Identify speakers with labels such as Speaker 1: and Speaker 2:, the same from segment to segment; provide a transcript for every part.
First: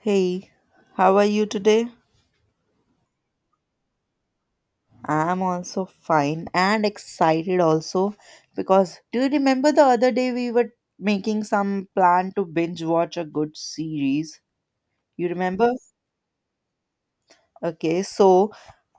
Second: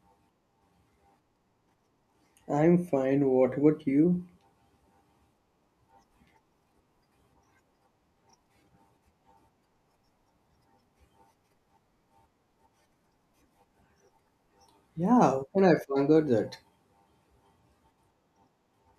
Speaker 1: Hey, how are you today?
Speaker 2: I'm fine. What about you?
Speaker 1: I'm also fine and excited also because do you remember the other day we were making some plan to binge watch a good series?
Speaker 2: Yeah,
Speaker 1: You
Speaker 2: how can
Speaker 1: remember?
Speaker 2: I forget that?
Speaker 1: Okay, so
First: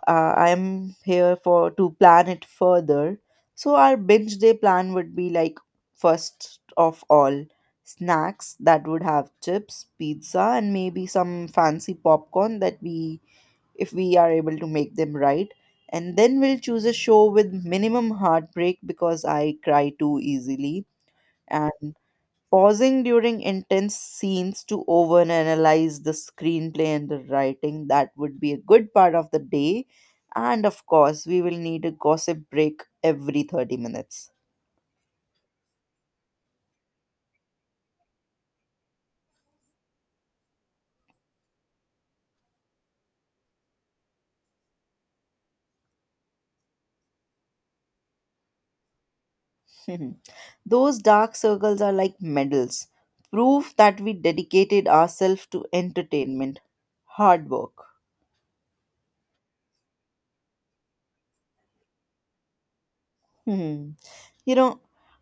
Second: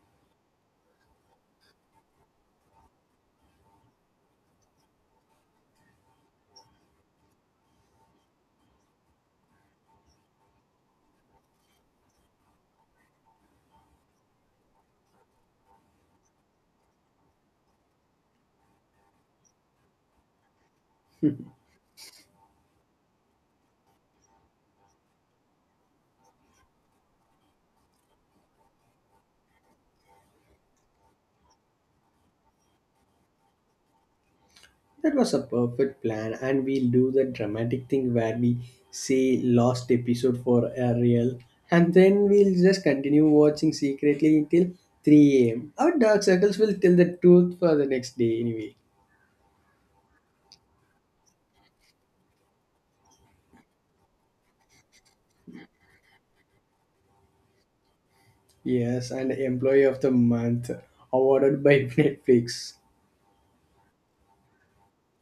Speaker 1: I'm here for to plan it further. So our binge day plan would be like first of all snacks that would have chips, pizza and maybe some fancy popcorn that we if we are able to make them right. And then we'll choose a show with minimum heartbreak because I cry too easily. And pausing during intense scenes to overanalyze the screenplay and the writing, that would be a good part of the day. And of course, we will need a gossip break every 30 minutes.
Speaker 2: That was a perfect plan, and we'll do the dramatic thing where we say last episode for a real, and then we'll just continue watching secretly until 3 a.m. Our dark circles will tell the truth for the next day, anyway.
Speaker 1: Those dark circles are like medals, proof that we dedicated ourselves to entertainment, hard work.
Speaker 2: Yes, and Employee of the Month awarded by Netflix.
Speaker 1: You know,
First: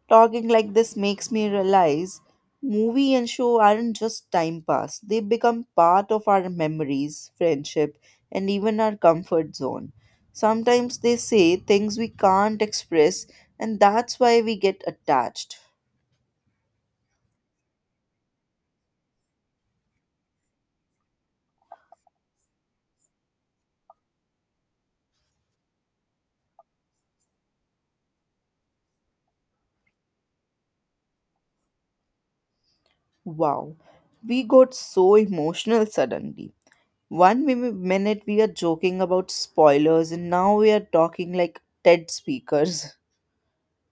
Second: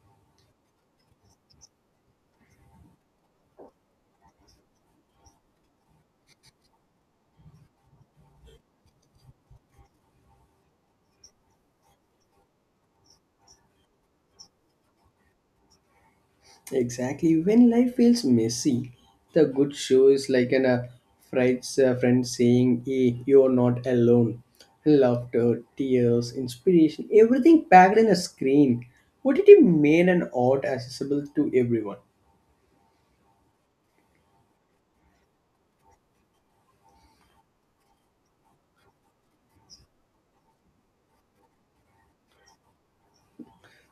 Speaker 1: Talking like this makes me realize movie and show aren't just time pass. They become part of our memories, friendship, and even our comfort zone. Sometimes they say things we can't express, and that's why we get attached.
Speaker 2: Exactly. When life feels messy, the good show is like a friend's friend saying, hey, you're not alone. Laughter, tears, inspiration, everything packed in a screen. What OTT made an art accessible to everyone.
Speaker 1: Wow, we got so emotional suddenly. One minute we are joking about spoilers, and now we are talking like TED speakers.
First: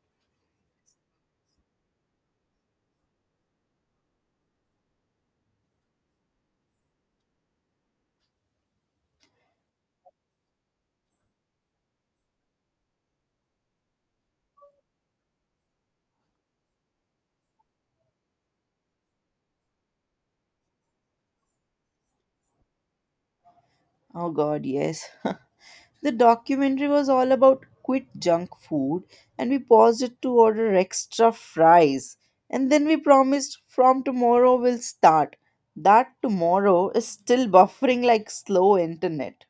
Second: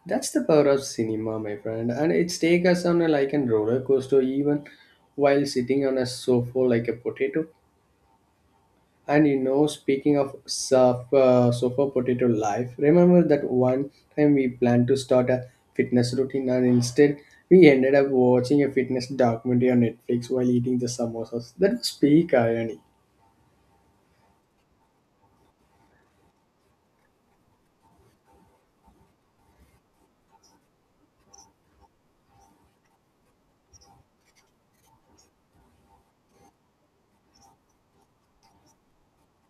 Speaker 2: That's the power of cinema, my friend. And it's take us on a like a roller coaster even while sitting on a sofa like a potato. And you know, speaking of sofa, sofa potato life, remember that one time we planned to start a fitness routine and instead we ended up watching a fitness documentary on Netflix while eating the samosas. That was peak irony.
Speaker 1: Oh god, yes. The documentary was all about quit junk food, and we paused it to order extra fries. And then we promised from tomorrow we'll start. That tomorrow is still buffering like slow internet.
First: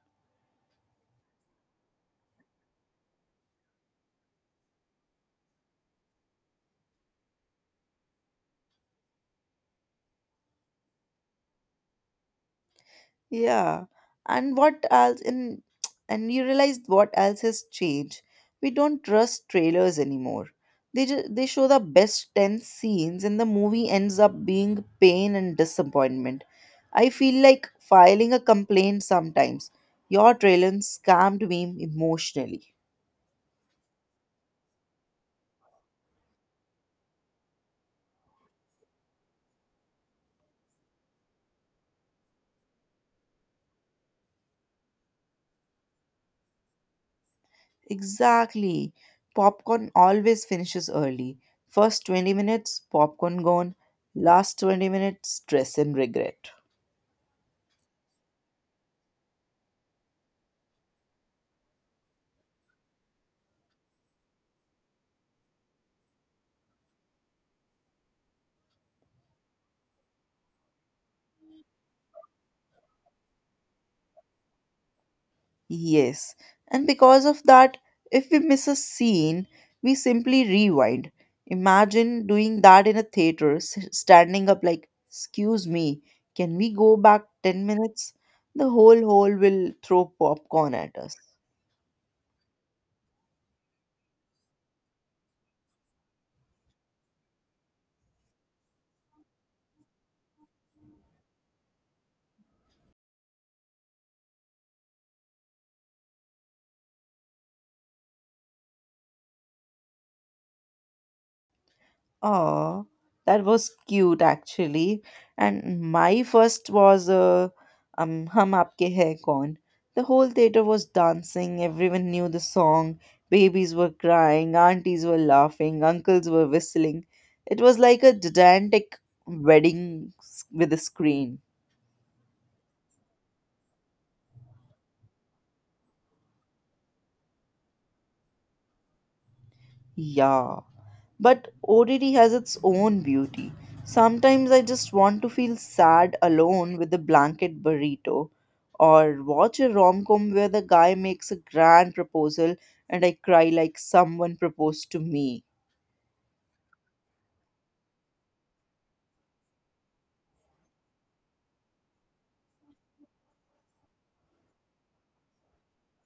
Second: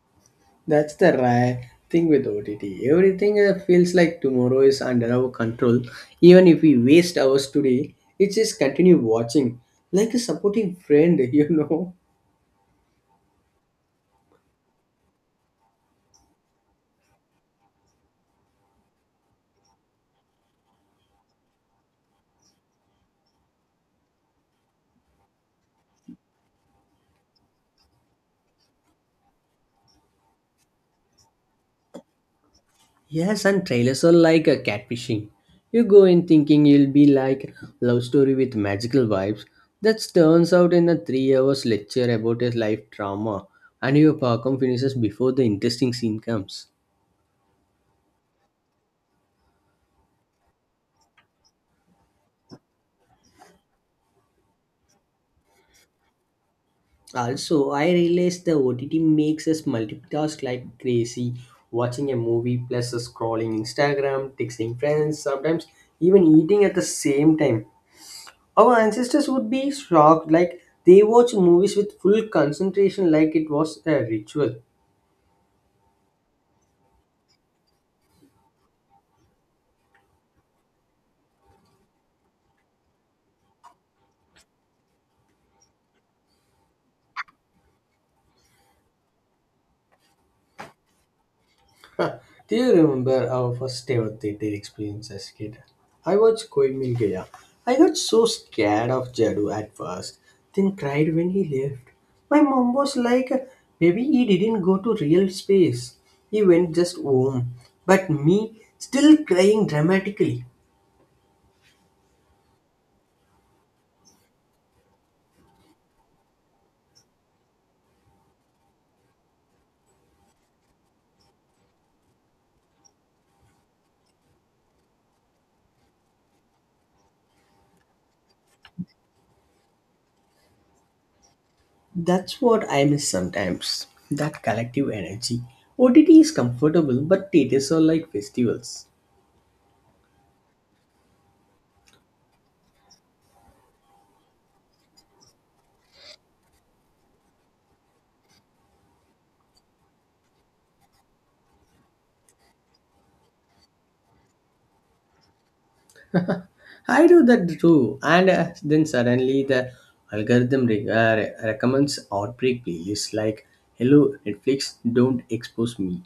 Speaker 2: That's the rare thing with OTT. Everything feels like tomorrow is under our control. Even if we waste hours today, it just continue watching like a supporting friend, you know.
Speaker 1: Yeah. And what else in and you realize what else has changed. We don't trust trailers anymore. They just, they show the best 10 scenes and the movie ends up being pain and disappointment. I feel like filing a complaint sometimes. Your trailer scammed me emotionally.
Speaker 2: Yes, and trailers are like a catfishing. You go in thinking you'll be like love story with magical vibes. That turns out in a 3 hours lecture about his life drama, and your parcom finishes before the interesting scene comes.
Speaker 1: Exactly. Popcorn always finishes early. First 20 minutes, popcorn gone. Last 20 minutes, stress and regret.
Speaker 2: Also, I realized the OTT makes us multitask like crazy, watching a movie plus scrolling Instagram, texting friends, sometimes even eating at the same time. Our ancestors would be shocked, like they watch movies with full concentration, like it was a ritual.
Speaker 1: Yes, and because of that, if we miss a scene, we simply rewind. Imagine doing that in a theater, standing up like, excuse me, can we go back 10 minutes? The whole hall will throw popcorn at us.
Speaker 2: Do you remember our first ever theater experience as a kid? I watched Koi Mil Gaya. I got so scared of Jadoo at first, then cried when he left. My mom was like, maybe he didn't go to real space. He went just home. But me, still crying dramatically.
Speaker 1: Oh, that was cute actually. And my first was Hum Aapke Hai Kaun. The whole theater was dancing, everyone knew the song, babies were crying, aunties were laughing, uncles were whistling. It was like a gigantic wedding with a screen.
Speaker 2: That's what I miss sometimes. That collective energy. OTT is comfortable, but theaters are like festivals.
Speaker 1: Yeah. But ODD has its own beauty. Sometimes I just want to feel sad alone with a blanket burrito, or watch a rom com where the guy makes a grand proposal and I cry like someone proposed to me.
Speaker 2: I do that too, and then suddenly the algorithm recommends outbreak playlists like "Hello Netflix, don't expose me."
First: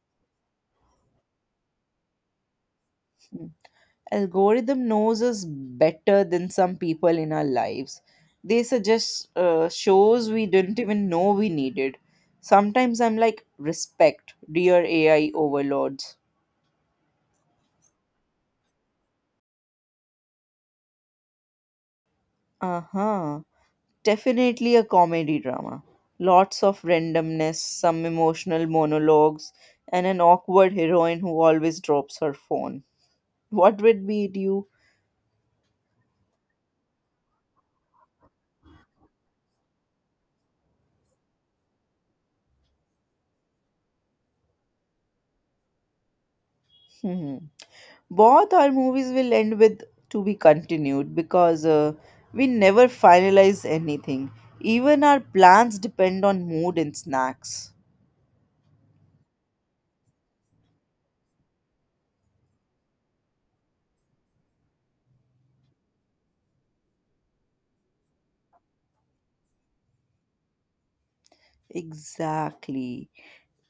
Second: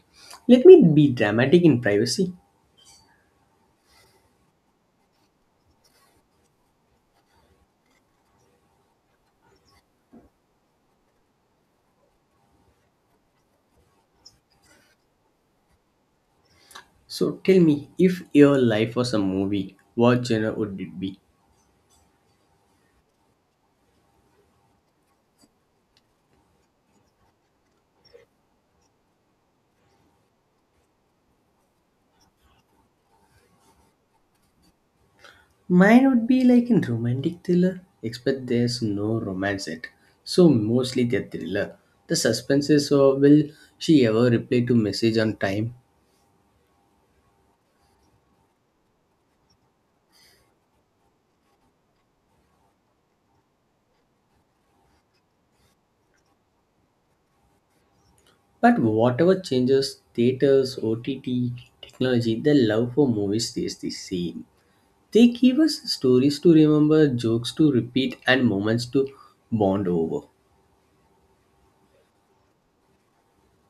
Speaker 2: Let me be dramatic in privacy.
Speaker 1: Algorithm knows us better than some people in our lives. They suggest shows we didn't even know we needed. Sometimes I'm like, respect, dear AI overlords.
Speaker 2: So tell me, if your life was a movie, what genre would it be?
Speaker 1: Uh huh. Definitely a comedy drama. Lots of randomness, some emotional monologues, and an awkward heroine who always drops her phone. What would be it you?
Speaker 2: Mine would be like in romantic thriller, except there's no romance yet. So mostly the thriller. The suspense is so will she ever reply to message on time?
Speaker 1: Hmm. Both our movies will end with to be continued because we never finalize anything. Even our plans depend on mood and snacks.
Speaker 2: But whatever changes, theaters, OTT, technology, the love for movies stays the same. They give us stories to remember, jokes to repeat, and moments to bond over.
Speaker 1: Exactly.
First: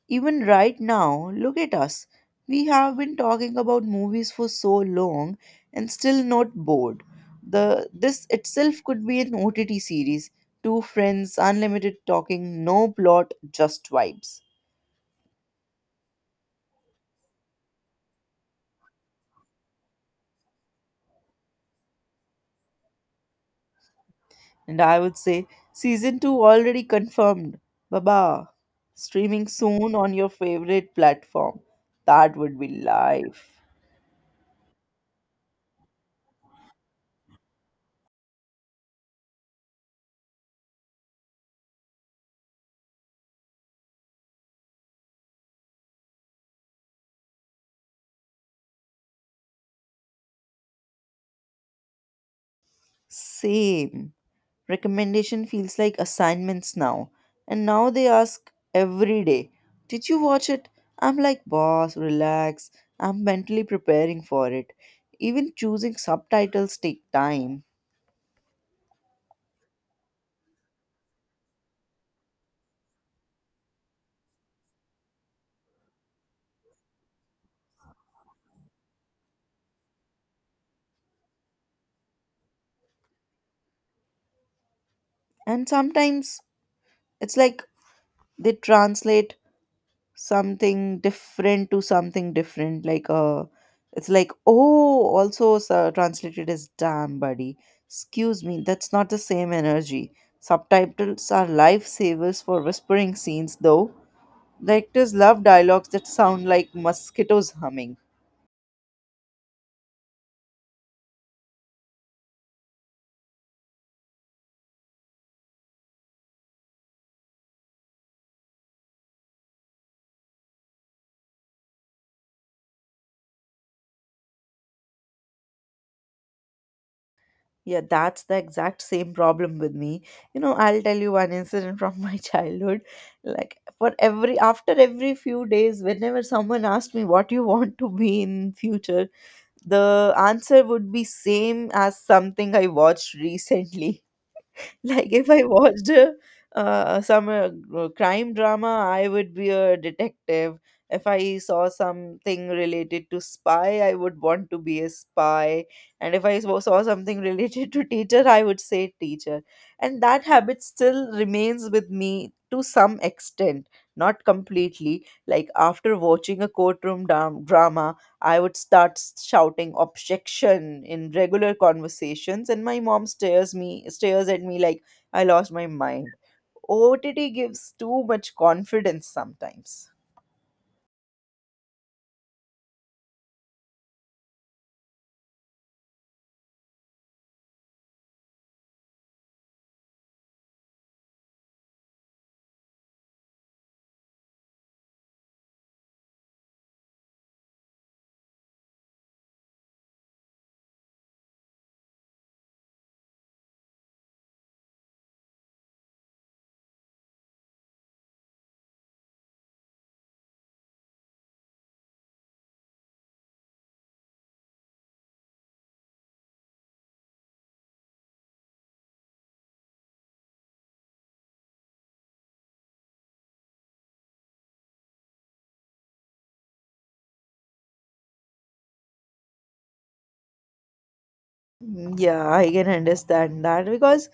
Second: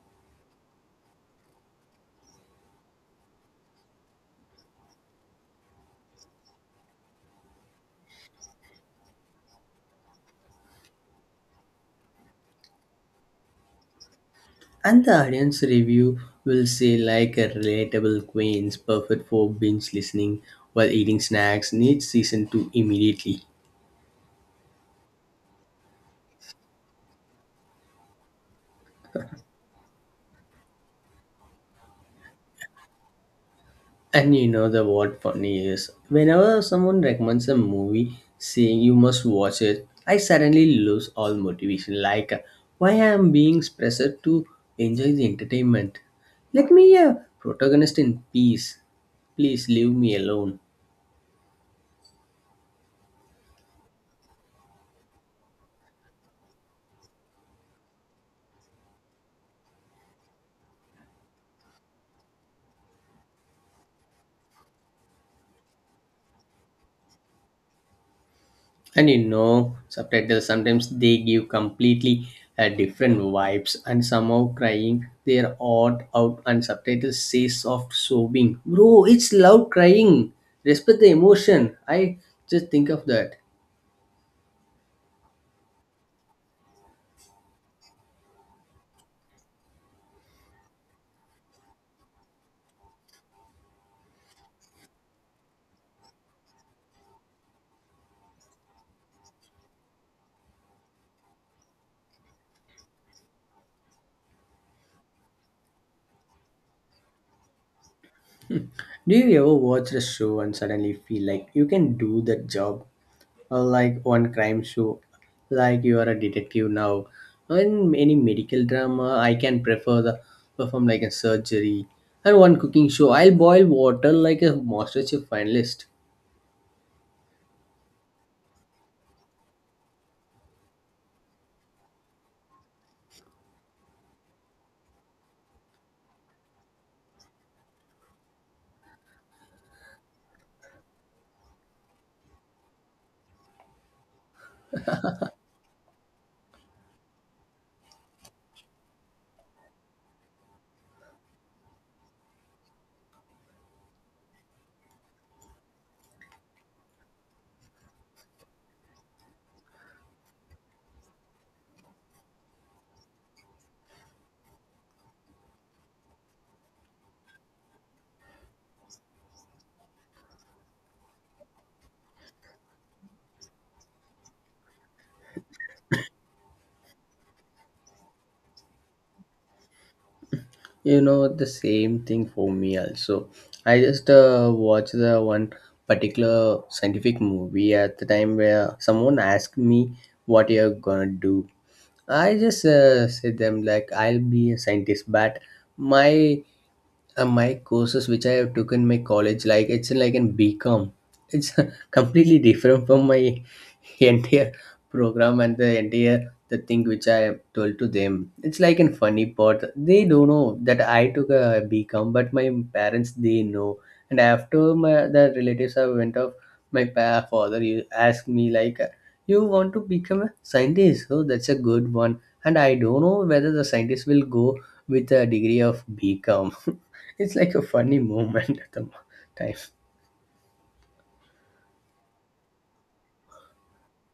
Speaker 1: Even right now, look at us. We have been talking about movies for so long and still not bored. The this itself could be an OTT series. Two friends, unlimited talking, no plot, just vibes.
Speaker 2: And the audience review will say like a relatable queens, perfect for binge listening while eating snacks, needs season 2 immediately.
Speaker 1: And I would say season 2 already confirmed. Baba, streaming soon on your favorite platform. That would be life.
Speaker 2: And you know the what funny is, whenever someone recommends a movie saying you must watch it, I suddenly lose all motivation like why I am being pressured to enjoy the entertainment. Let me a protagonist in peace. Please leave me alone.
Speaker 1: Same. Recommendation feels like assignments now. And now they ask every day, did you watch it? I'm like, boss, relax. I'm mentally preparing for it. Even choosing subtitles take time.
Speaker 2: And you know subtitles sometimes they give completely different vibes and somehow crying their odd out and subtitles say soft sobbing, bro, it's loud crying, respect the emotion. I just think of that.
Speaker 1: And sometimes it's like they translate something different to something different like it's like oh also translated as damn buddy, excuse me, that's not the same energy. Subtitles are lifesavers for whispering scenes though. Directors love dialogues that sound like mosquitoes humming.
Speaker 2: Do you ever watch a show and suddenly feel like you can do that job? Or like one crime show, like you are a detective now. In any medical drama, I can prefer the perform like a surgery. And one cooking show, I'll boil water like a master chef finalist.
Speaker 1: Yeah, that's the exact same problem with me. I'll tell you one incident from my childhood. Like for every after every few days, whenever someone asked me what you want to be in future, the answer would be same as something I watched recently. Like if I watched a crime drama, I would be a detective. If I saw something related to spy, I would want to be a spy. And if I saw something related to teacher, I would say teacher. And that habit still remains with me to some extent, not completely. Like after watching a courtroom drama, I would start shouting objection in regular conversations, and my mom stares at me like I lost my mind. OTT gives too much confidence sometimes.
Speaker 2: You know, the same thing for me also. I just watch the one particular scientific movie at the time where someone asked me what you're gonna do. I just said them like I'll be a scientist, but my my courses which I have taken, in my college, like it's like in BCom, it's completely different from my entire program and the entire the thing which I have told to them. It's like in funny part. They don't know that I took a BCom, but my parents they know. And after my the relatives I went off, my father he asked me like, "You want to become a scientist? Oh, that's a good one." And I don't know whether the scientist will go with a degree of BCom. It's like a funny moment at the time.
Speaker 1: Mm, yeah, I can understand that because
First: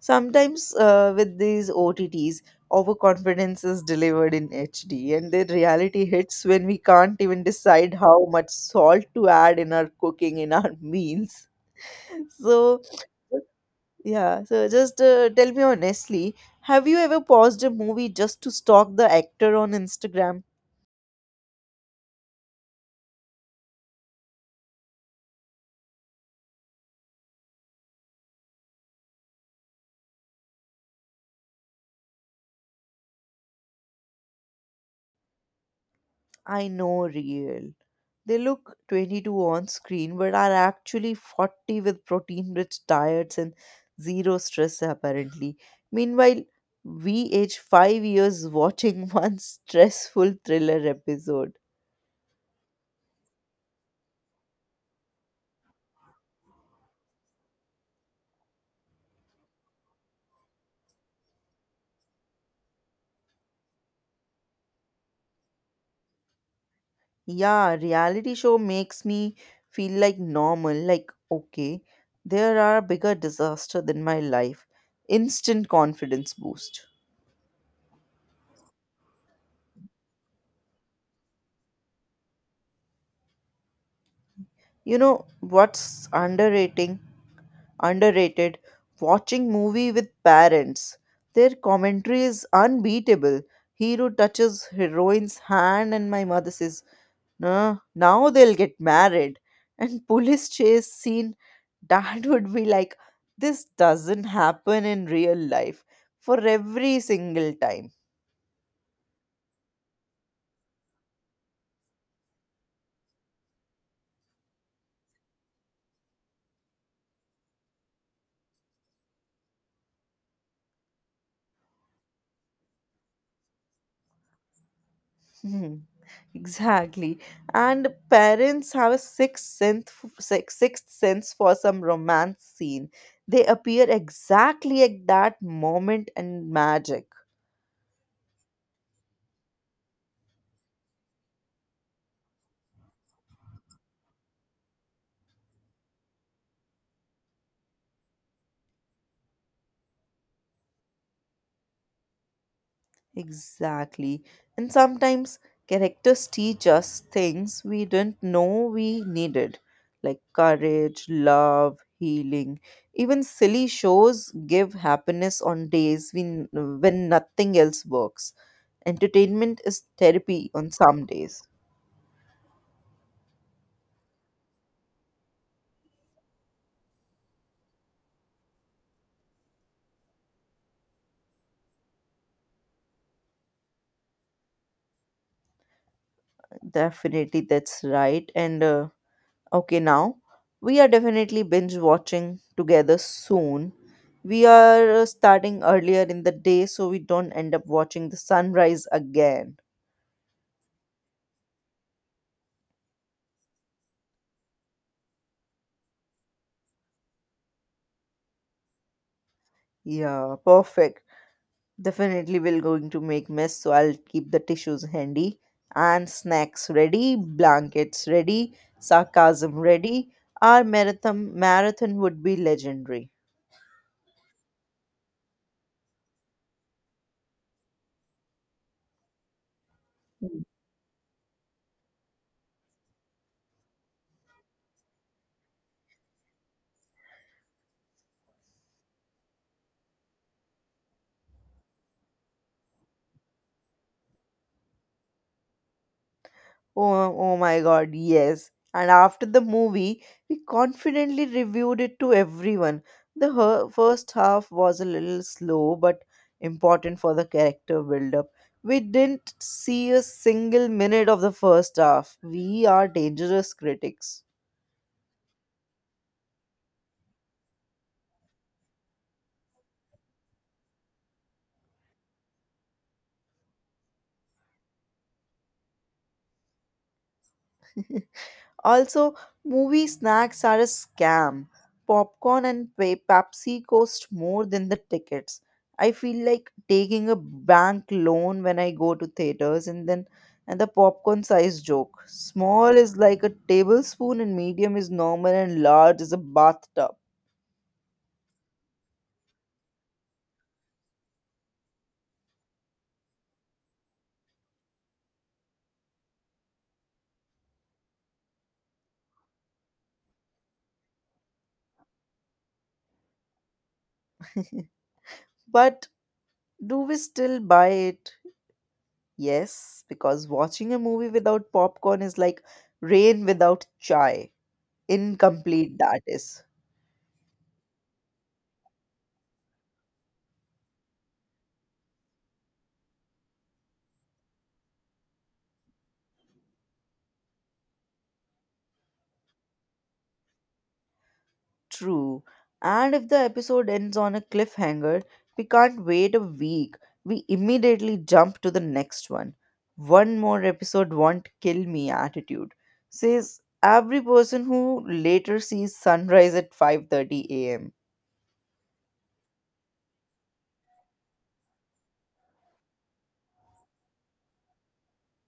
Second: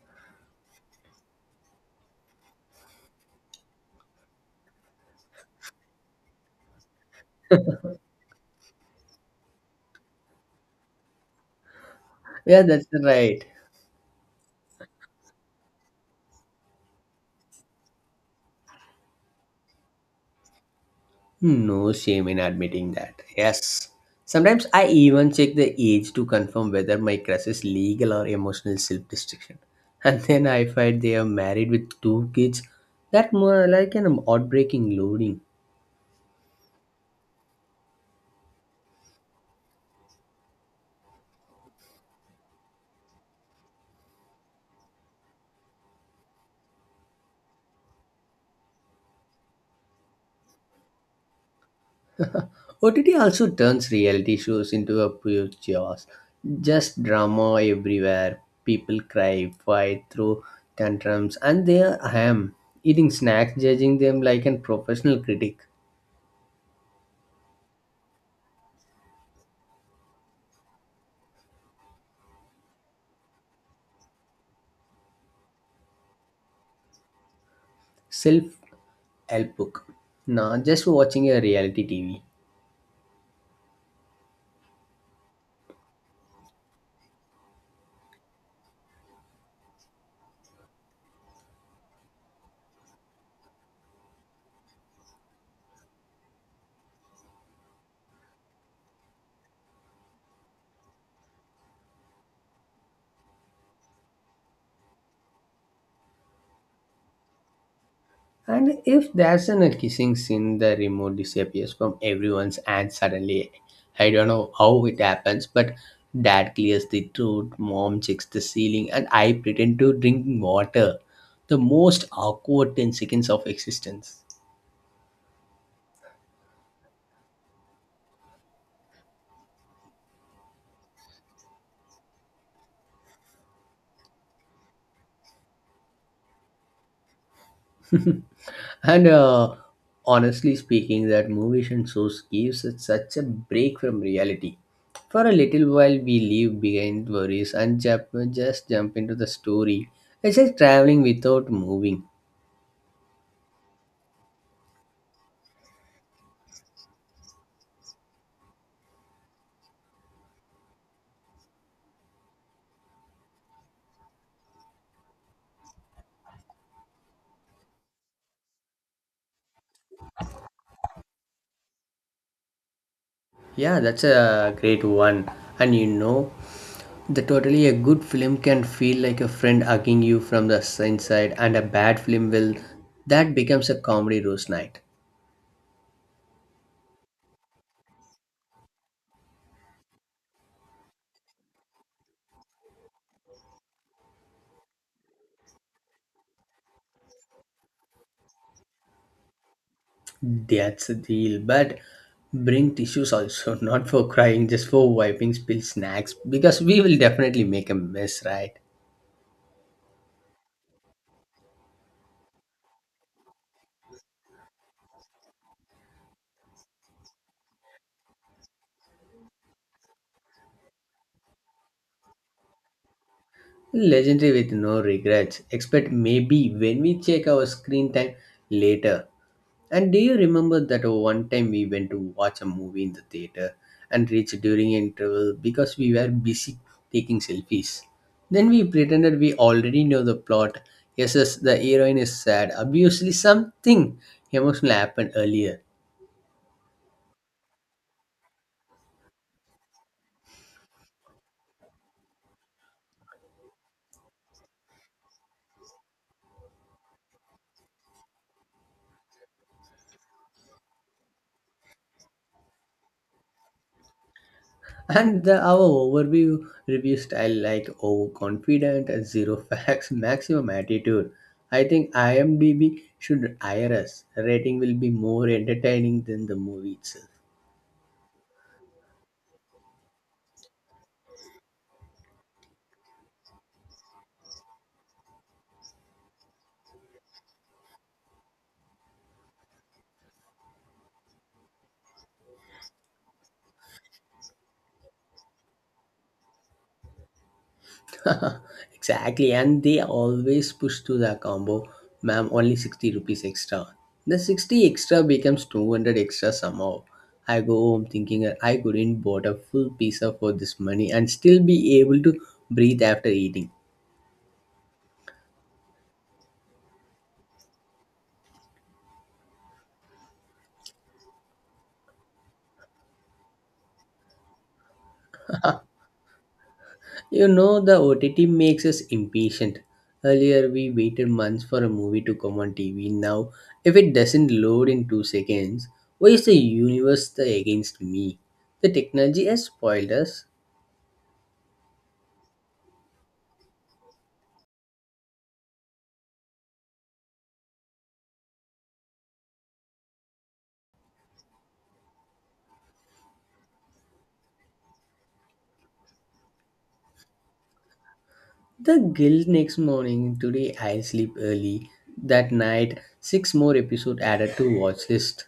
Speaker 1: sometimes with these OTTs, overconfidence is delivered in HD, and then reality hits when we can't even decide how much salt to add in our meals.
Speaker 2: Yeah,
Speaker 1: So
Speaker 2: that's right.
Speaker 1: yeah, so just tell me honestly, have you ever paused a movie just to stalk the actor on Instagram?
Speaker 2: No shame in admitting that. Yes. Sometimes I even check the age to confirm whether my crush is legal or emotional self destruction. And then I find they are married with two kids. That more like an heartbreaking loading.
Speaker 1: I know, real. They look 22 on screen but are actually 40 with protein rich diets and zero stress, apparently. Meanwhile, we age 5 years watching one stressful thriller episode.
Speaker 2: OTT also turns reality shows into a pure chaos. Just drama everywhere. People cry, fight, throw tantrums, and there I am, eating snacks, judging them like a professional critic.
Speaker 1: Yeah, reality show makes me feel like normal, like okay, there are bigger disaster than my life. Instant confidence boost.
Speaker 2: Self help book. Nah, just watching a reality TV.
Speaker 1: You know what's underrating underrated? Watching movie with parents. Their commentary is unbeatable. Hero touches heroine's hand and my mother says no, now they'll get married. And police chase scene, dad would be like, this doesn't happen in real life for every single time.
Speaker 2: And if there's an a kissing scene, the remote disappears from everyone's hand suddenly. I don't know how it happens, but dad clears the throat, mom checks the ceiling, and I pretend to drink water. The most awkward 10 seconds of existence.
Speaker 1: Hmm, exactly. And parents have a sixth sense, sixth sense for some romance scene. They appear exactly at that moment and magic.
Speaker 2: And honestly speaking, that movies and shows gives us such a break from reality. For a little while, we leave behind worries and just jump into the story. It's like traveling without moving.
Speaker 1: Exactly. And sometimes characters teach us things we didn't know we needed, like courage, love, healing. Even silly shows give happiness on days when nothing else works. Entertainment is therapy on some days.
Speaker 2: Yeah, that's a great one. And you know, the totally a good film can feel like a friend hugging you from the inside, and a bad film will that becomes a comedy roast night.
Speaker 1: Definitely, that's right. And Okay, now we are definitely binge watching together soon. We are starting earlier in the day so we don't end up watching the sunrise again.
Speaker 2: That's a deal. But bring tissues also, not for crying, just for wiping spilled snacks, because we will definitely make a mess, right?
Speaker 1: Yeah, perfect. Definitely we're going to make mess, so I'll keep the tissues handy and snacks ready, blankets ready, sarcasm ready. Our marathon would be legendary.
Speaker 2: Legendary with no regrets, except maybe when we check our screen time later. And do you remember that one time we went to watch a movie in the theater and reached during interval because we were busy taking selfies? Then we pretended we already know the plot. Yes, yes, the heroine is sad. Obviously, something emotional happened earlier.
Speaker 1: Oh, oh my god, yes. And after the movie, we confidently reviewed it to everyone. The first half was a little slow but important for the character build up. We didn't see a single minute of the first half. We are dangerous critics.
Speaker 2: And the, our overview review style like overconfident, and zero facts, maximum attitude. I think IMDb should hire us. Rating will be more entertaining than the movie itself.
Speaker 1: Also, movie snacks are a scam. Popcorn and Pepsi cost more than the tickets. I feel like taking a bank loan when I go to theaters and then and the popcorn size joke. Small is like a tablespoon and medium is normal and large is a bathtub.
Speaker 2: Exactly, and they always push to the combo, ma'am. Only 60 rupees extra. The 60 extra becomes 200 extra somehow. I go home thinking I couldn't bought a full pizza for this money and still be able to breathe after eating.
Speaker 1: But do we still buy it? Yes, because watching a movie without popcorn is like rain without chai. Incomplete that is.
Speaker 2: You know, the OTT makes us impatient. Earlier, we waited months for a movie to come on TV. Now, if it doesn't load in 2 seconds, why is the universe the against me? The technology has spoiled us.
Speaker 1: True. And if the episode ends on a cliffhanger, we can't wait a week. We immediately jump to the next one. One more episode won't kill me attitude says every person who later sees sunrise at 5:30 a.m.
Speaker 2: The guilt next morning. Today, I'll sleep early. That night, six more episode added to watch list.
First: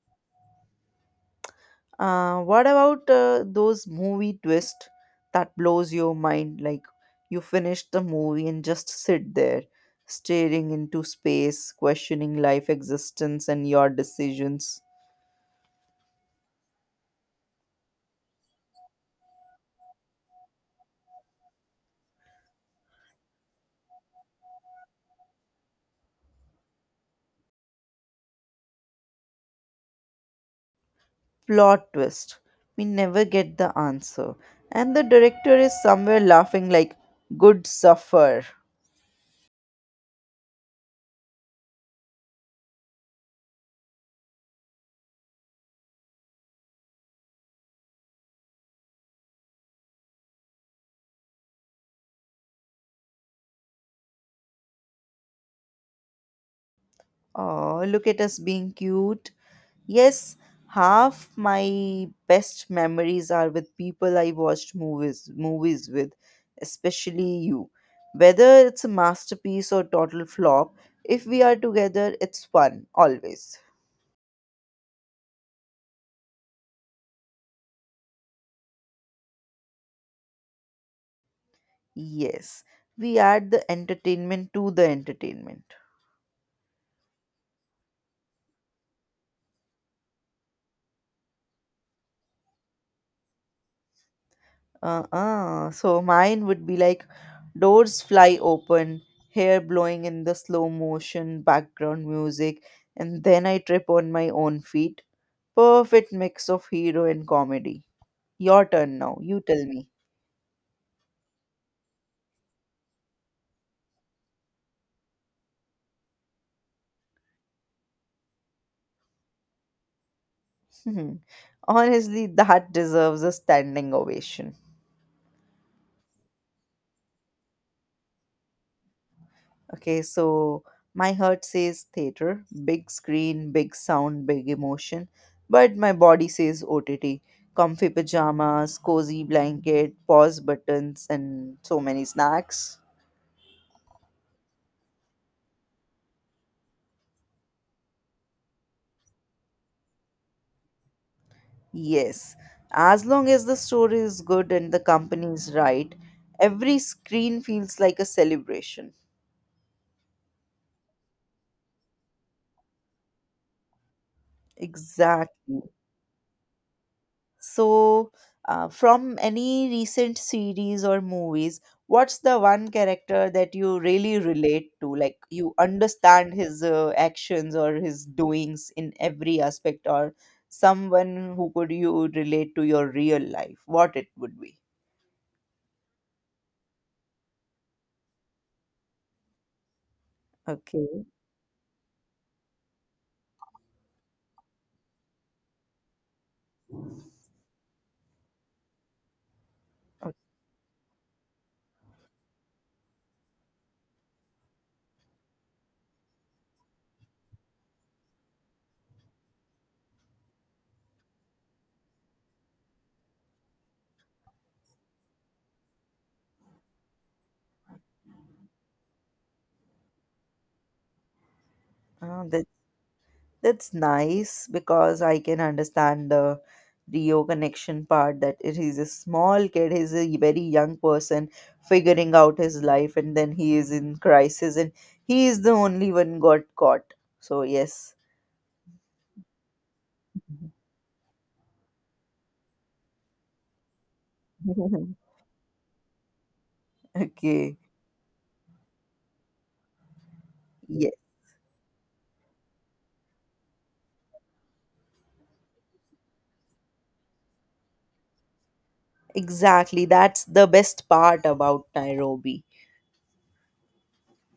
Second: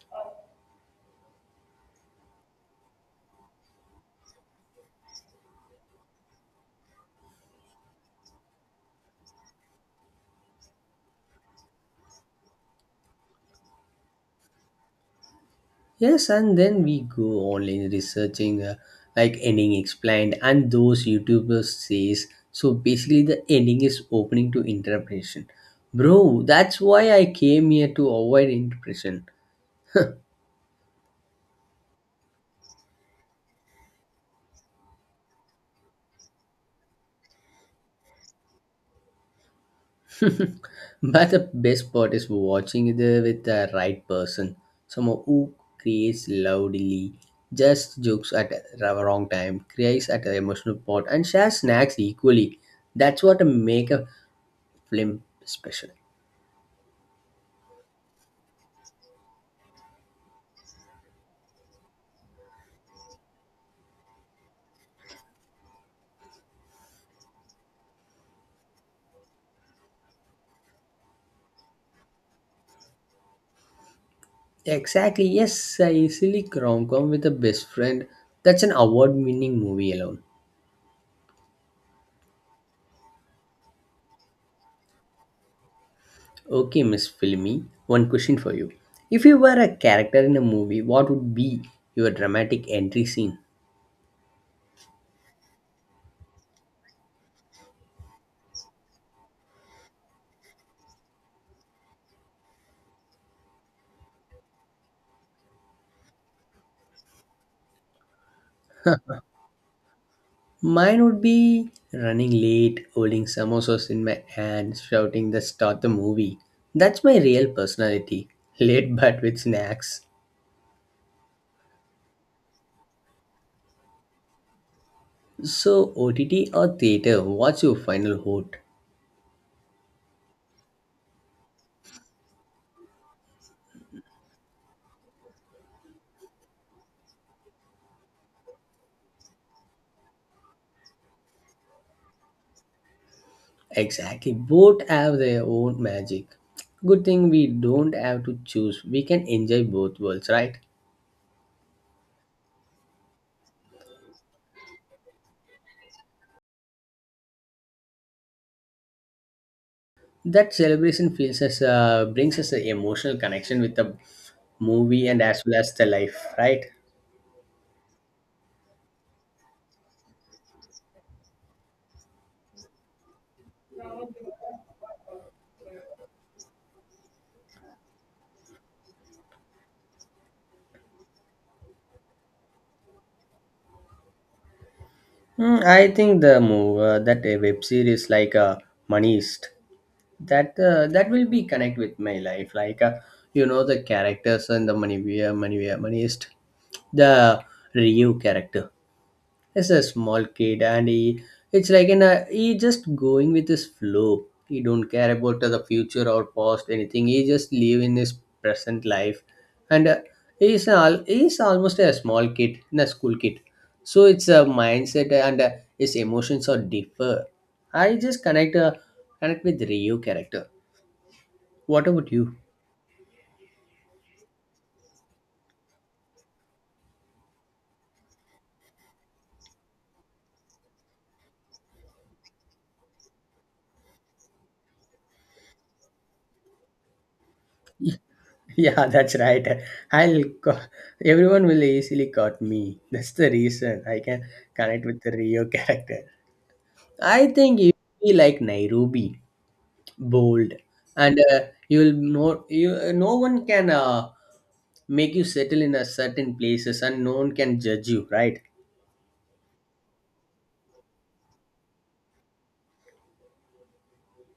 Speaker 1: What about those movie twist that blows your mind like you finish the movie and just sit there staring into space questioning life existence and your decisions.
Speaker 2: Yes, and then we go online researching, like ending explained, and those YouTubers says. So basically, the ending is opening to interpretation, bro. That's why I came here to avoid interpretation.
Speaker 1: Plot twist. We never get the answer. And the director is somewhere laughing like, good suffer.
Speaker 2: But the best part is watching it with the right person, someone who creates loudly, just jokes at the wrong time, cries at the emotional part, and shares snacks equally. That's what make a film special.
Speaker 1: Oh, look at us being cute. Yes, half my best memories are with people I watched movies with, especially you. Whether it's a masterpiece or total flop, if we are together, it's fun always.
Speaker 2: Exactly, yes, a silly rom com with a best friend. That's an award winning movie alone.
Speaker 1: Yes, we add the entertainment to the entertainment.
Speaker 2: Okay, Miss Filmy, one question for you. If you were a character in a movie, what would be your dramatic entry scene?
Speaker 1: Uh-uh. So mine would be like doors fly open, hair blowing in the slow motion, background music, and then I trip on my own feet. Perfect mix of hero and comedy. Your turn now. You tell me.
Speaker 2: Mine would be running late, holding samosas in my hand, shouting the start the movie. That's my real personality. Late but with snacks.
Speaker 1: Honestly, that deserves a standing ovation.
Speaker 2: So, OTT or theater, what's your final vote?
Speaker 1: Okay, so my heart says theater, big screen, big sound, big emotion, but my body says OTT, comfy pajamas, cozy blanket, pause buttons, and so many snacks.
Speaker 2: Exactly. Both have their own magic. Good thing we don't have to choose. We can enjoy both worlds, right?
Speaker 1: Yes, as long as the story is good and the company is right, every screen feels like a celebration.
Speaker 2: That celebration feels us, brings us an emotional connection with the movie and as well
Speaker 1: Exactly.
Speaker 2: as the life, right?
Speaker 1: So, from any recent series or movies, what's the one character that you really relate to? Like you understand his actions or his doings in every aspect, or someone who could you relate to your real life? What it would be?
Speaker 2: Hmm, I think the move that a web series like moneyist that
Speaker 1: Okay,
Speaker 2: that will be connect with my life. Like you know the characters and the moneyist, the Ryu character. He's a
Speaker 1: okay.
Speaker 2: small kid, and he it's like in a he just going with his flow. He don't care about the future or past anything. He just live in his present life, and he's almost a small kid, in a school kid. So it's a mindset, and his emotions are differ. I just connect with Ryu character. What about
Speaker 1: Uh,
Speaker 2: you?
Speaker 1: that that's nice because I can understand the Rio connection part that it, he's a small kid, he's a very young person figuring out his life, and then he is in crisis, and he is the only one got caught. So, yes.
Speaker 2: Yeah, that's right. I'll co- everyone will easily cut me. That's the reason I can connect with the Rio character. I
Speaker 1: Okay.
Speaker 2: think you be like Nairobi, bold,
Speaker 1: Yeah,
Speaker 2: and you'll you no one can make you settle in a certain places, and no one can judge you, right?
Speaker 1: exactly. That's the best part about Nairobi.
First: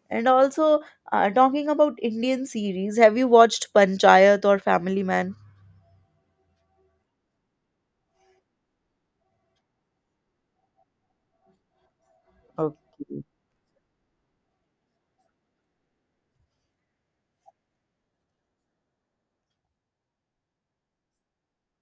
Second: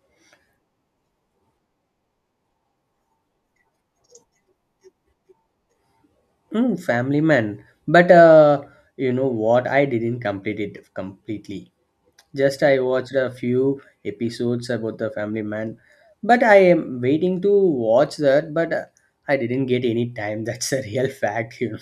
Speaker 1: And also, talking about Indian series, have you watched Panchayat or Family Man?
Speaker 2: Mm, family man, but you know what? I didn't complete it completely. Just I watched
Speaker 1: Okay.
Speaker 2: a few episodes about the Family Man, but I am waiting to watch that, but I didn't get any time. That's a real fact.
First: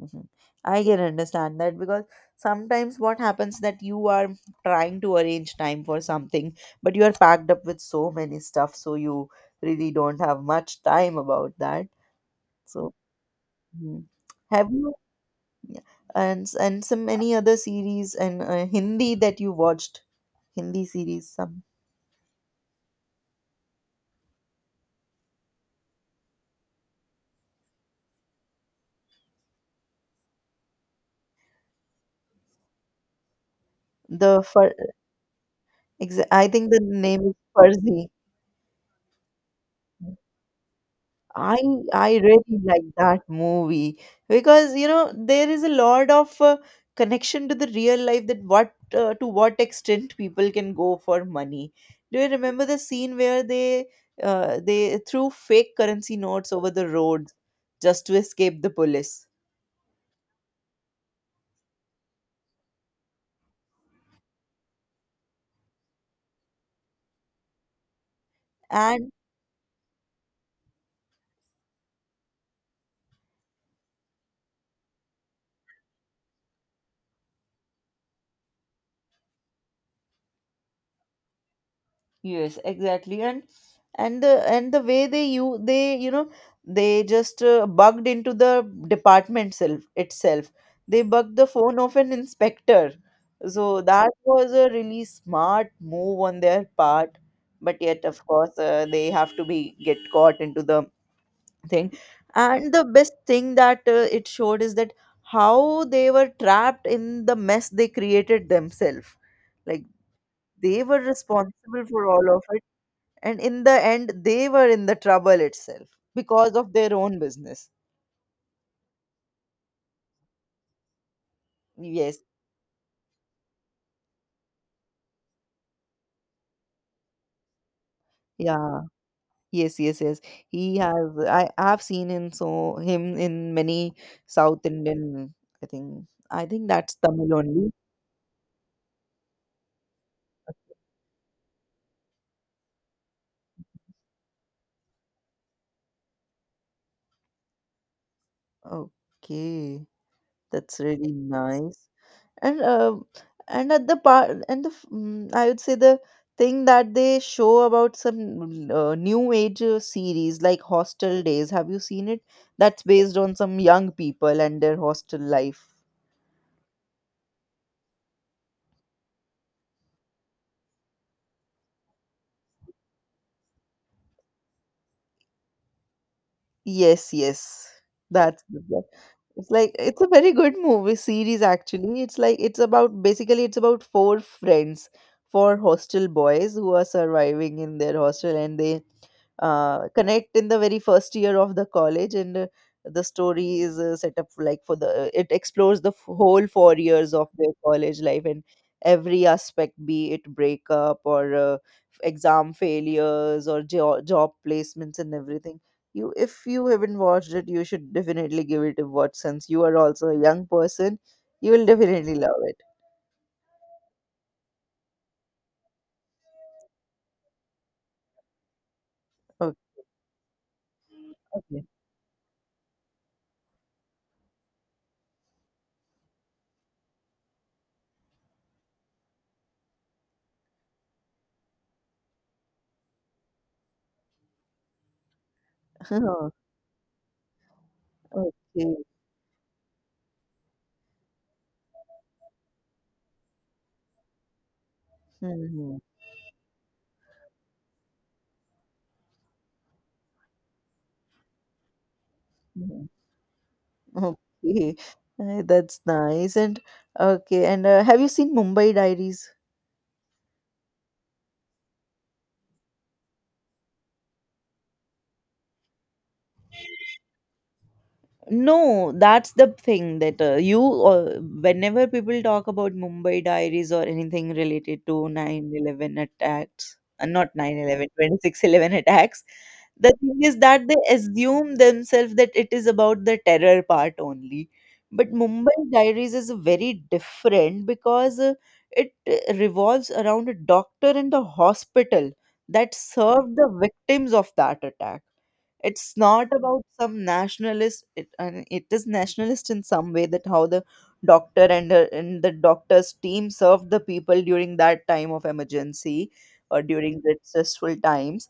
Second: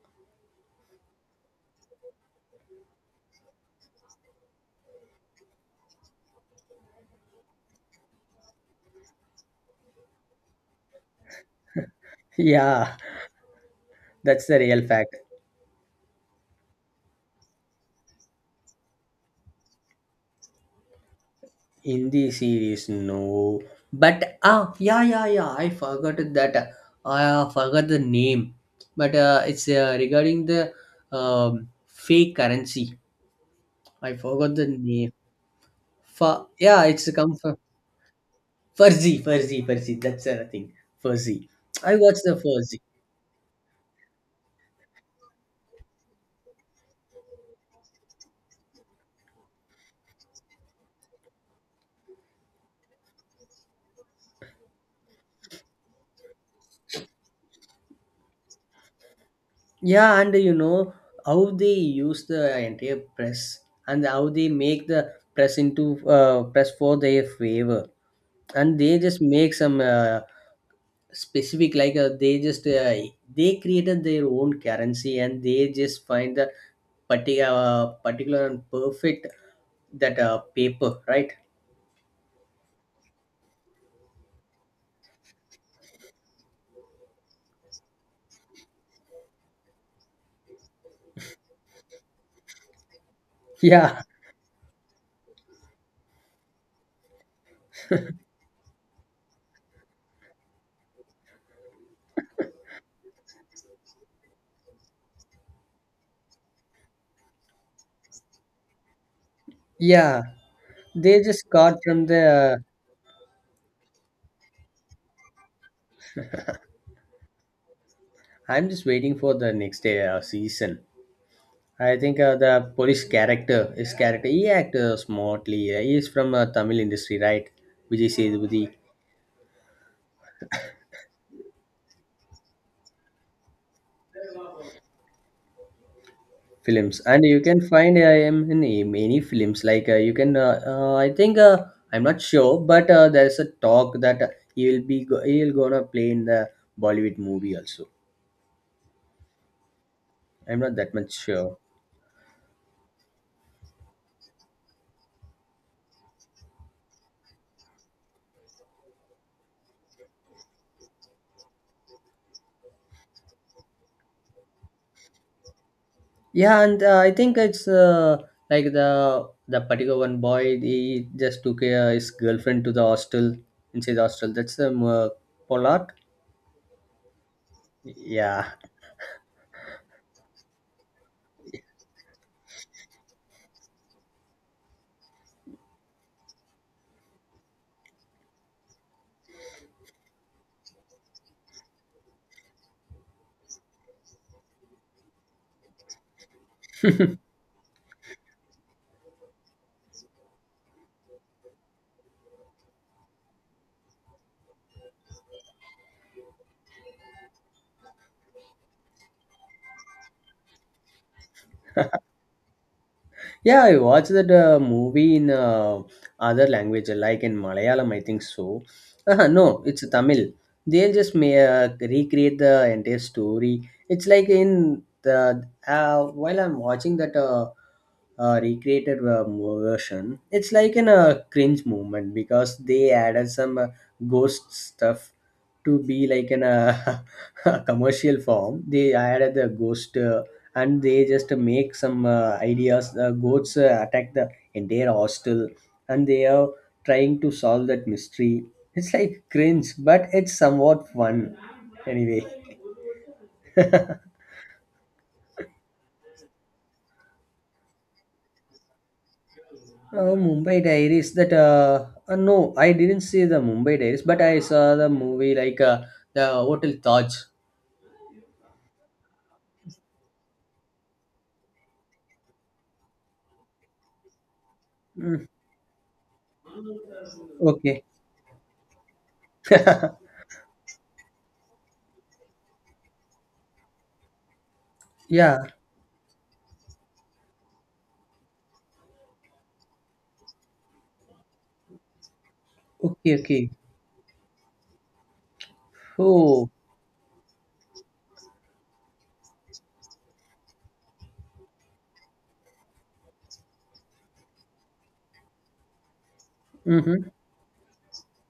Speaker 1: Mhm. I can understand that because sometimes what happens that you are trying to arrange time for something, but you are packed up with so many stuff, so you really don't have much time about that. So,
Speaker 2: Yeah,
Speaker 1: mhm.
Speaker 2: that's the
Speaker 1: Have
Speaker 2: real
Speaker 1: you
Speaker 2: fact.
Speaker 1: yeah, and some any other series and Hindi that you watched? Hindi series, some
Speaker 2: Hindi series, no. Yeah, yeah, yeah, I forgot that. I forgot the name. But it's regarding the fake currency. I
Speaker 1: the
Speaker 2: forgot the
Speaker 1: for
Speaker 2: name.
Speaker 1: I think the
Speaker 2: Yeah, it's
Speaker 1: name is
Speaker 2: come from
Speaker 1: Farzi.
Speaker 2: Fuzzy, Fuzzy, Fuzzy. That's the thing. Fuzzy.
Speaker 1: I
Speaker 2: I
Speaker 1: I
Speaker 2: watched the
Speaker 1: really
Speaker 2: Fuzzy.
Speaker 1: like that movie because you know there is a lot of connection to the real life that what to what extent people can go for money. Do you remember the scene where they threw fake currency notes over the road just to escape the police?
Speaker 2: Yeah, and you know how they use the entire press and how they make the press into press for their favor and they
Speaker 1: And?
Speaker 2: just make some specific like they just they created their own currency and they just find the particular and perfect that paper, right?
Speaker 1: Yes, exactly, and the way they you know they just bugged into the department self itself. They bugged the phone of an inspector, so
Speaker 2: Yeah,
Speaker 1: that was a really smart move on their part. But yet, of course, they have to be get caught into the thing. And the best thing that it showed is that how they were trapped in the mess they created themselves. Like
Speaker 2: yeah,
Speaker 1: they were
Speaker 2: they just got
Speaker 1: responsible
Speaker 2: from
Speaker 1: for all of
Speaker 2: the
Speaker 1: it, and in the end they were in the trouble itself because of their own business.
Speaker 2: I'm just waiting for the next season. I think
Speaker 1: Yes.
Speaker 2: the police character, his character, he acted smartly. He is from Tamil industry, right? Vijay Sethupathi
Speaker 1: Yeah. Yes, yes, yes. He has I have seen him so him in many South Indian, I think that's
Speaker 2: films, and
Speaker 1: Tamil
Speaker 2: you can
Speaker 1: only.
Speaker 2: find AIM in many films. Like you can I think I'm not sure, but there's a talk that he'll gonna play in the Bollywood movie also.
Speaker 1: Okay.
Speaker 2: I'm not
Speaker 1: That's
Speaker 2: that much
Speaker 1: really
Speaker 2: sure.
Speaker 1: nice. And and at the part and the I would say the thing that they show about some new age series like Hostel Days, have you seen it? That's based on some young people and their hostel life.
Speaker 2: Yeah, and I think it's like the particular one boy, he just took his girlfriend to the hostel, inside the hostel. That's the Pollard.
Speaker 1: Yes, yes, that's
Speaker 2: Yeah.
Speaker 1: the- it's like it's a very good movie series actually. It's like it's about basically it's about four friends, four hostel boys who are surviving in their hostel, and they connect in the very first year of the college, and the story is set up like for the it explores the whole 4 years of their college life, and every aspect, be it breakup or exam failures or job placements and everything. You if you haven't watched it, you should definitely give it a watch since you are also a young person. You will definitely love it.
Speaker 2: Yeah, I watched that movie in other language, like in Malayalam, I think so.
Speaker 1: Okay.
Speaker 2: No, it's Tamil. They just may
Speaker 1: Okay.
Speaker 2: recreate the entire story. It's like in the while I'm watching that recreated version, it's like in a cringe moment because they added some ghost stuff to be like
Speaker 1: oh,
Speaker 2: in a, a commercial form.
Speaker 1: okay.
Speaker 2: They added the ghost. And they just make some ideas the goats attack the entire hostel,
Speaker 1: Mhm.
Speaker 2: and they are trying to solve that mystery. It's like cringe, but it's somewhat fun anyway.
Speaker 1: Mhm. Okay. That's nice. And okay, and have you seen Mumbai Diaries?
Speaker 2: Mumbai diaries, that no, I didn't see the Mumbai diaries, but I saw the movie, like the hotel Taj.
Speaker 1: No, that's the thing that you, whenever people talk about Mumbai Diaries or anything related to
Speaker 2: Mm,
Speaker 1: 9/11 attacks, not nine
Speaker 2: okay.
Speaker 1: eleven twenty six eleven attacks, the thing is that they assume themselves that it is about the terror part only. But
Speaker 2: Yeah.
Speaker 1: Mumbai Diaries is very different because it revolves around a doctor and the hospital that
Speaker 2: Okay,
Speaker 1: served the
Speaker 2: okay.
Speaker 1: victims of that attack. It's not
Speaker 2: Oh.
Speaker 1: about some nationalist. It and it is nationalist in some way that how the doctor and the doctor's team served the people during that time of emergency or during
Speaker 2: Mm-hmm.
Speaker 1: the stressful times.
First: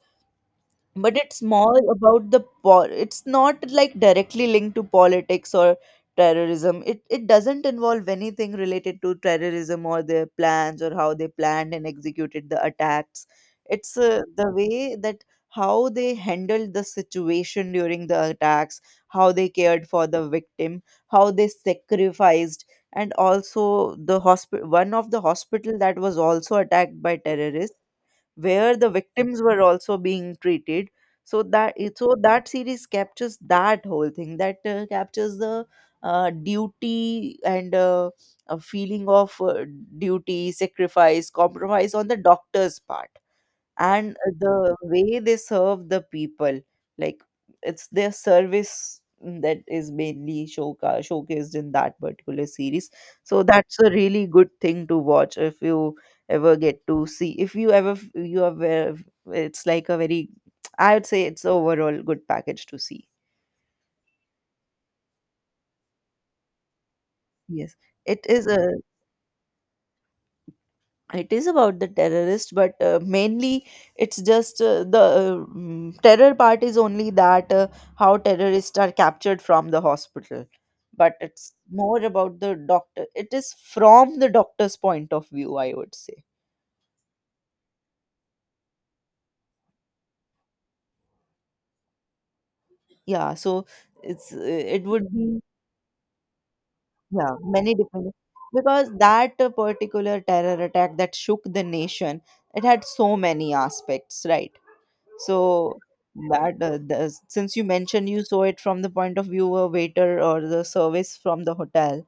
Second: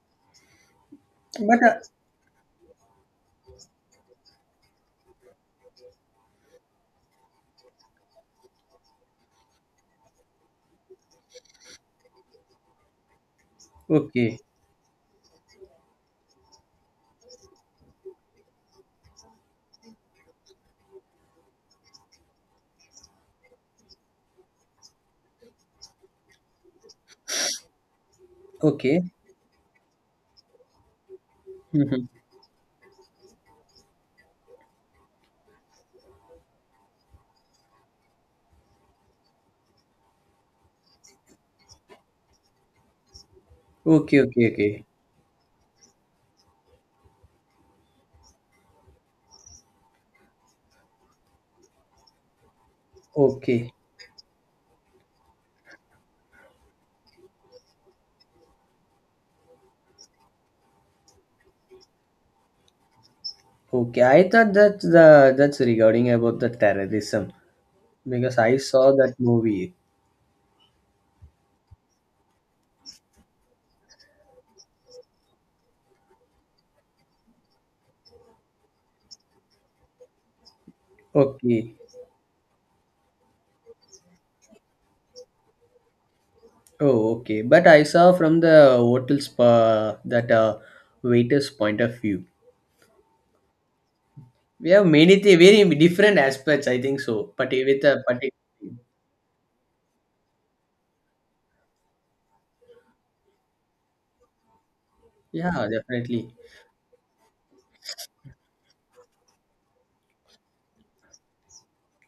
Speaker 1: But it's
Speaker 2: But
Speaker 1: more about the it's not like directly linked to politics or terrorism. It doesn't involve anything related to terrorism or their plans or how they planned and executed the attacks. It's
Speaker 2: okay,
Speaker 1: the way that how they handled the situation during the attacks, how they cared for the victim, how they sacrificed, and also the hospital, one of the hospital that was also attacked by terrorists, where the
Speaker 2: okay.
Speaker 1: victims were also being treated. So that
Speaker 2: Mm-hmm.
Speaker 1: so that series captures that whole thing that captures the duty and a feeling of duty, sacrifice, compromise on the doctor's part and
Speaker 2: Okay, okay, okay.
Speaker 1: the way they serve the people. Like it's their service that is mainly showcased in that particular series. So
Speaker 2: Okay,
Speaker 1: that's a really good thing to watch if you ever get to see, if you ever you are aware. It's like a very, I would say it's overall good package to see.
Speaker 2: Okay, I thought that the that's regarding about the terrorism,
Speaker 1: Yes, it
Speaker 2: because
Speaker 1: is
Speaker 2: I
Speaker 1: a,
Speaker 2: saw that movie.
Speaker 1: it is about the terrorist, but mainly it's just the terror part is only that how terrorists are captured from the hospital, but it's
Speaker 2: Okay,
Speaker 1: more about the doctor. It is from the doctor's point of view, I would say.
Speaker 2: oh okay, but I saw from the hotel's that waiter's point of view.
Speaker 1: Yeah, so it's
Speaker 2: We have
Speaker 1: it would
Speaker 2: many
Speaker 1: be,
Speaker 2: very different aspects, I think so,
Speaker 1: yeah,
Speaker 2: but
Speaker 1: many
Speaker 2: with a
Speaker 1: different
Speaker 2: particular
Speaker 1: because that particular terror attack that shook the nation, it had so many aspects, right? So
Speaker 2: yeah, definitely.
Speaker 1: that the, since you mentioned you saw it from the point of view of waiter or the service from the hotel,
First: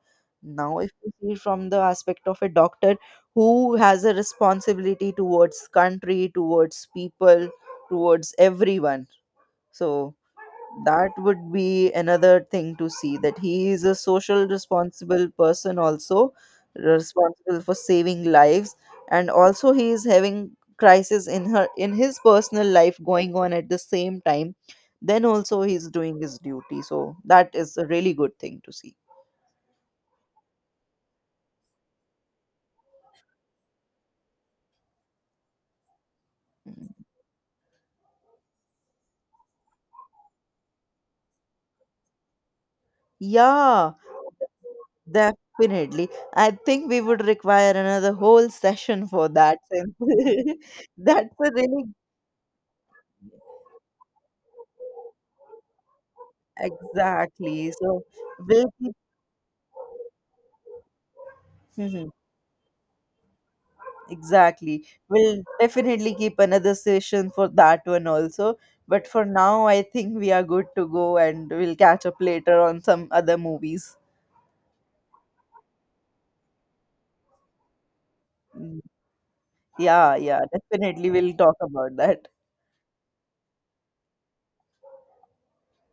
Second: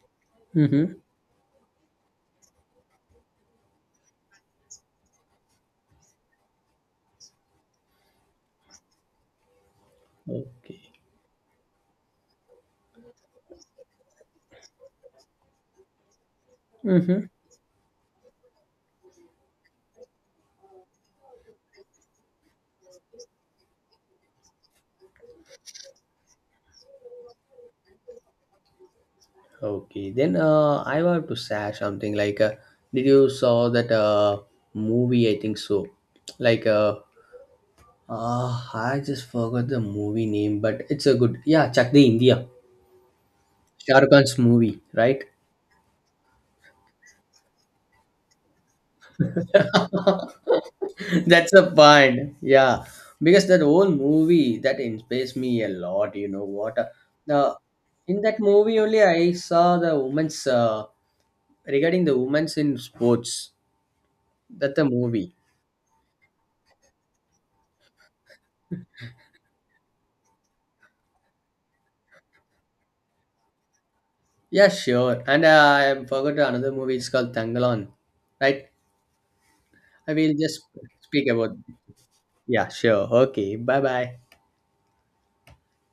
Speaker 1: now if
Speaker 2: Mm-hmm.
Speaker 1: you see from the aspect of a doctor who has a responsibility towards country, towards people, towards everyone. So
Speaker 2: Okay.
Speaker 1: that would be another thing to see, that he is a social responsible person also,
Speaker 2: Mm-hmm.
Speaker 1: responsible for saving lives, and also he is having crisis in her in his personal life going on at the same time, then also he's doing his duty. So that is a really good thing to see.
Speaker 2: Okay, then I want to say something like, did you saw that movie? I think so. Like I just forgot the movie name, but it's a good. Yeah, Chak De India.
Speaker 1: Yeah.
Speaker 2: Shah Rukh Khan's movie, right?
Speaker 1: Definitely. I think we would require another whole session for that. Since that's
Speaker 2: That's
Speaker 1: a
Speaker 2: the
Speaker 1: really
Speaker 2: point. Yeah, because that whole movie that inspires me a lot. You know what? The
Speaker 1: exactly. So
Speaker 2: in that
Speaker 1: we'll
Speaker 2: movie only I saw the women's regarding
Speaker 1: hmm
Speaker 2: the women's in sports. That's the
Speaker 1: exactly.
Speaker 2: movie.
Speaker 1: We'll definitely keep another session for that one also. But for now, I think we are good to go and we'll catch up later on some other movies.
Speaker 2: Yeah, sure. And I forgot another movie. It's called Tangalan, right?
Speaker 1: Mm,
Speaker 2: I
Speaker 1: yeah,
Speaker 2: will
Speaker 1: yeah,
Speaker 2: just
Speaker 1: definitely
Speaker 2: speak
Speaker 1: we'll talk
Speaker 2: about.
Speaker 1: about that.
Speaker 2: Yeah, sure. Okay. Bye bye.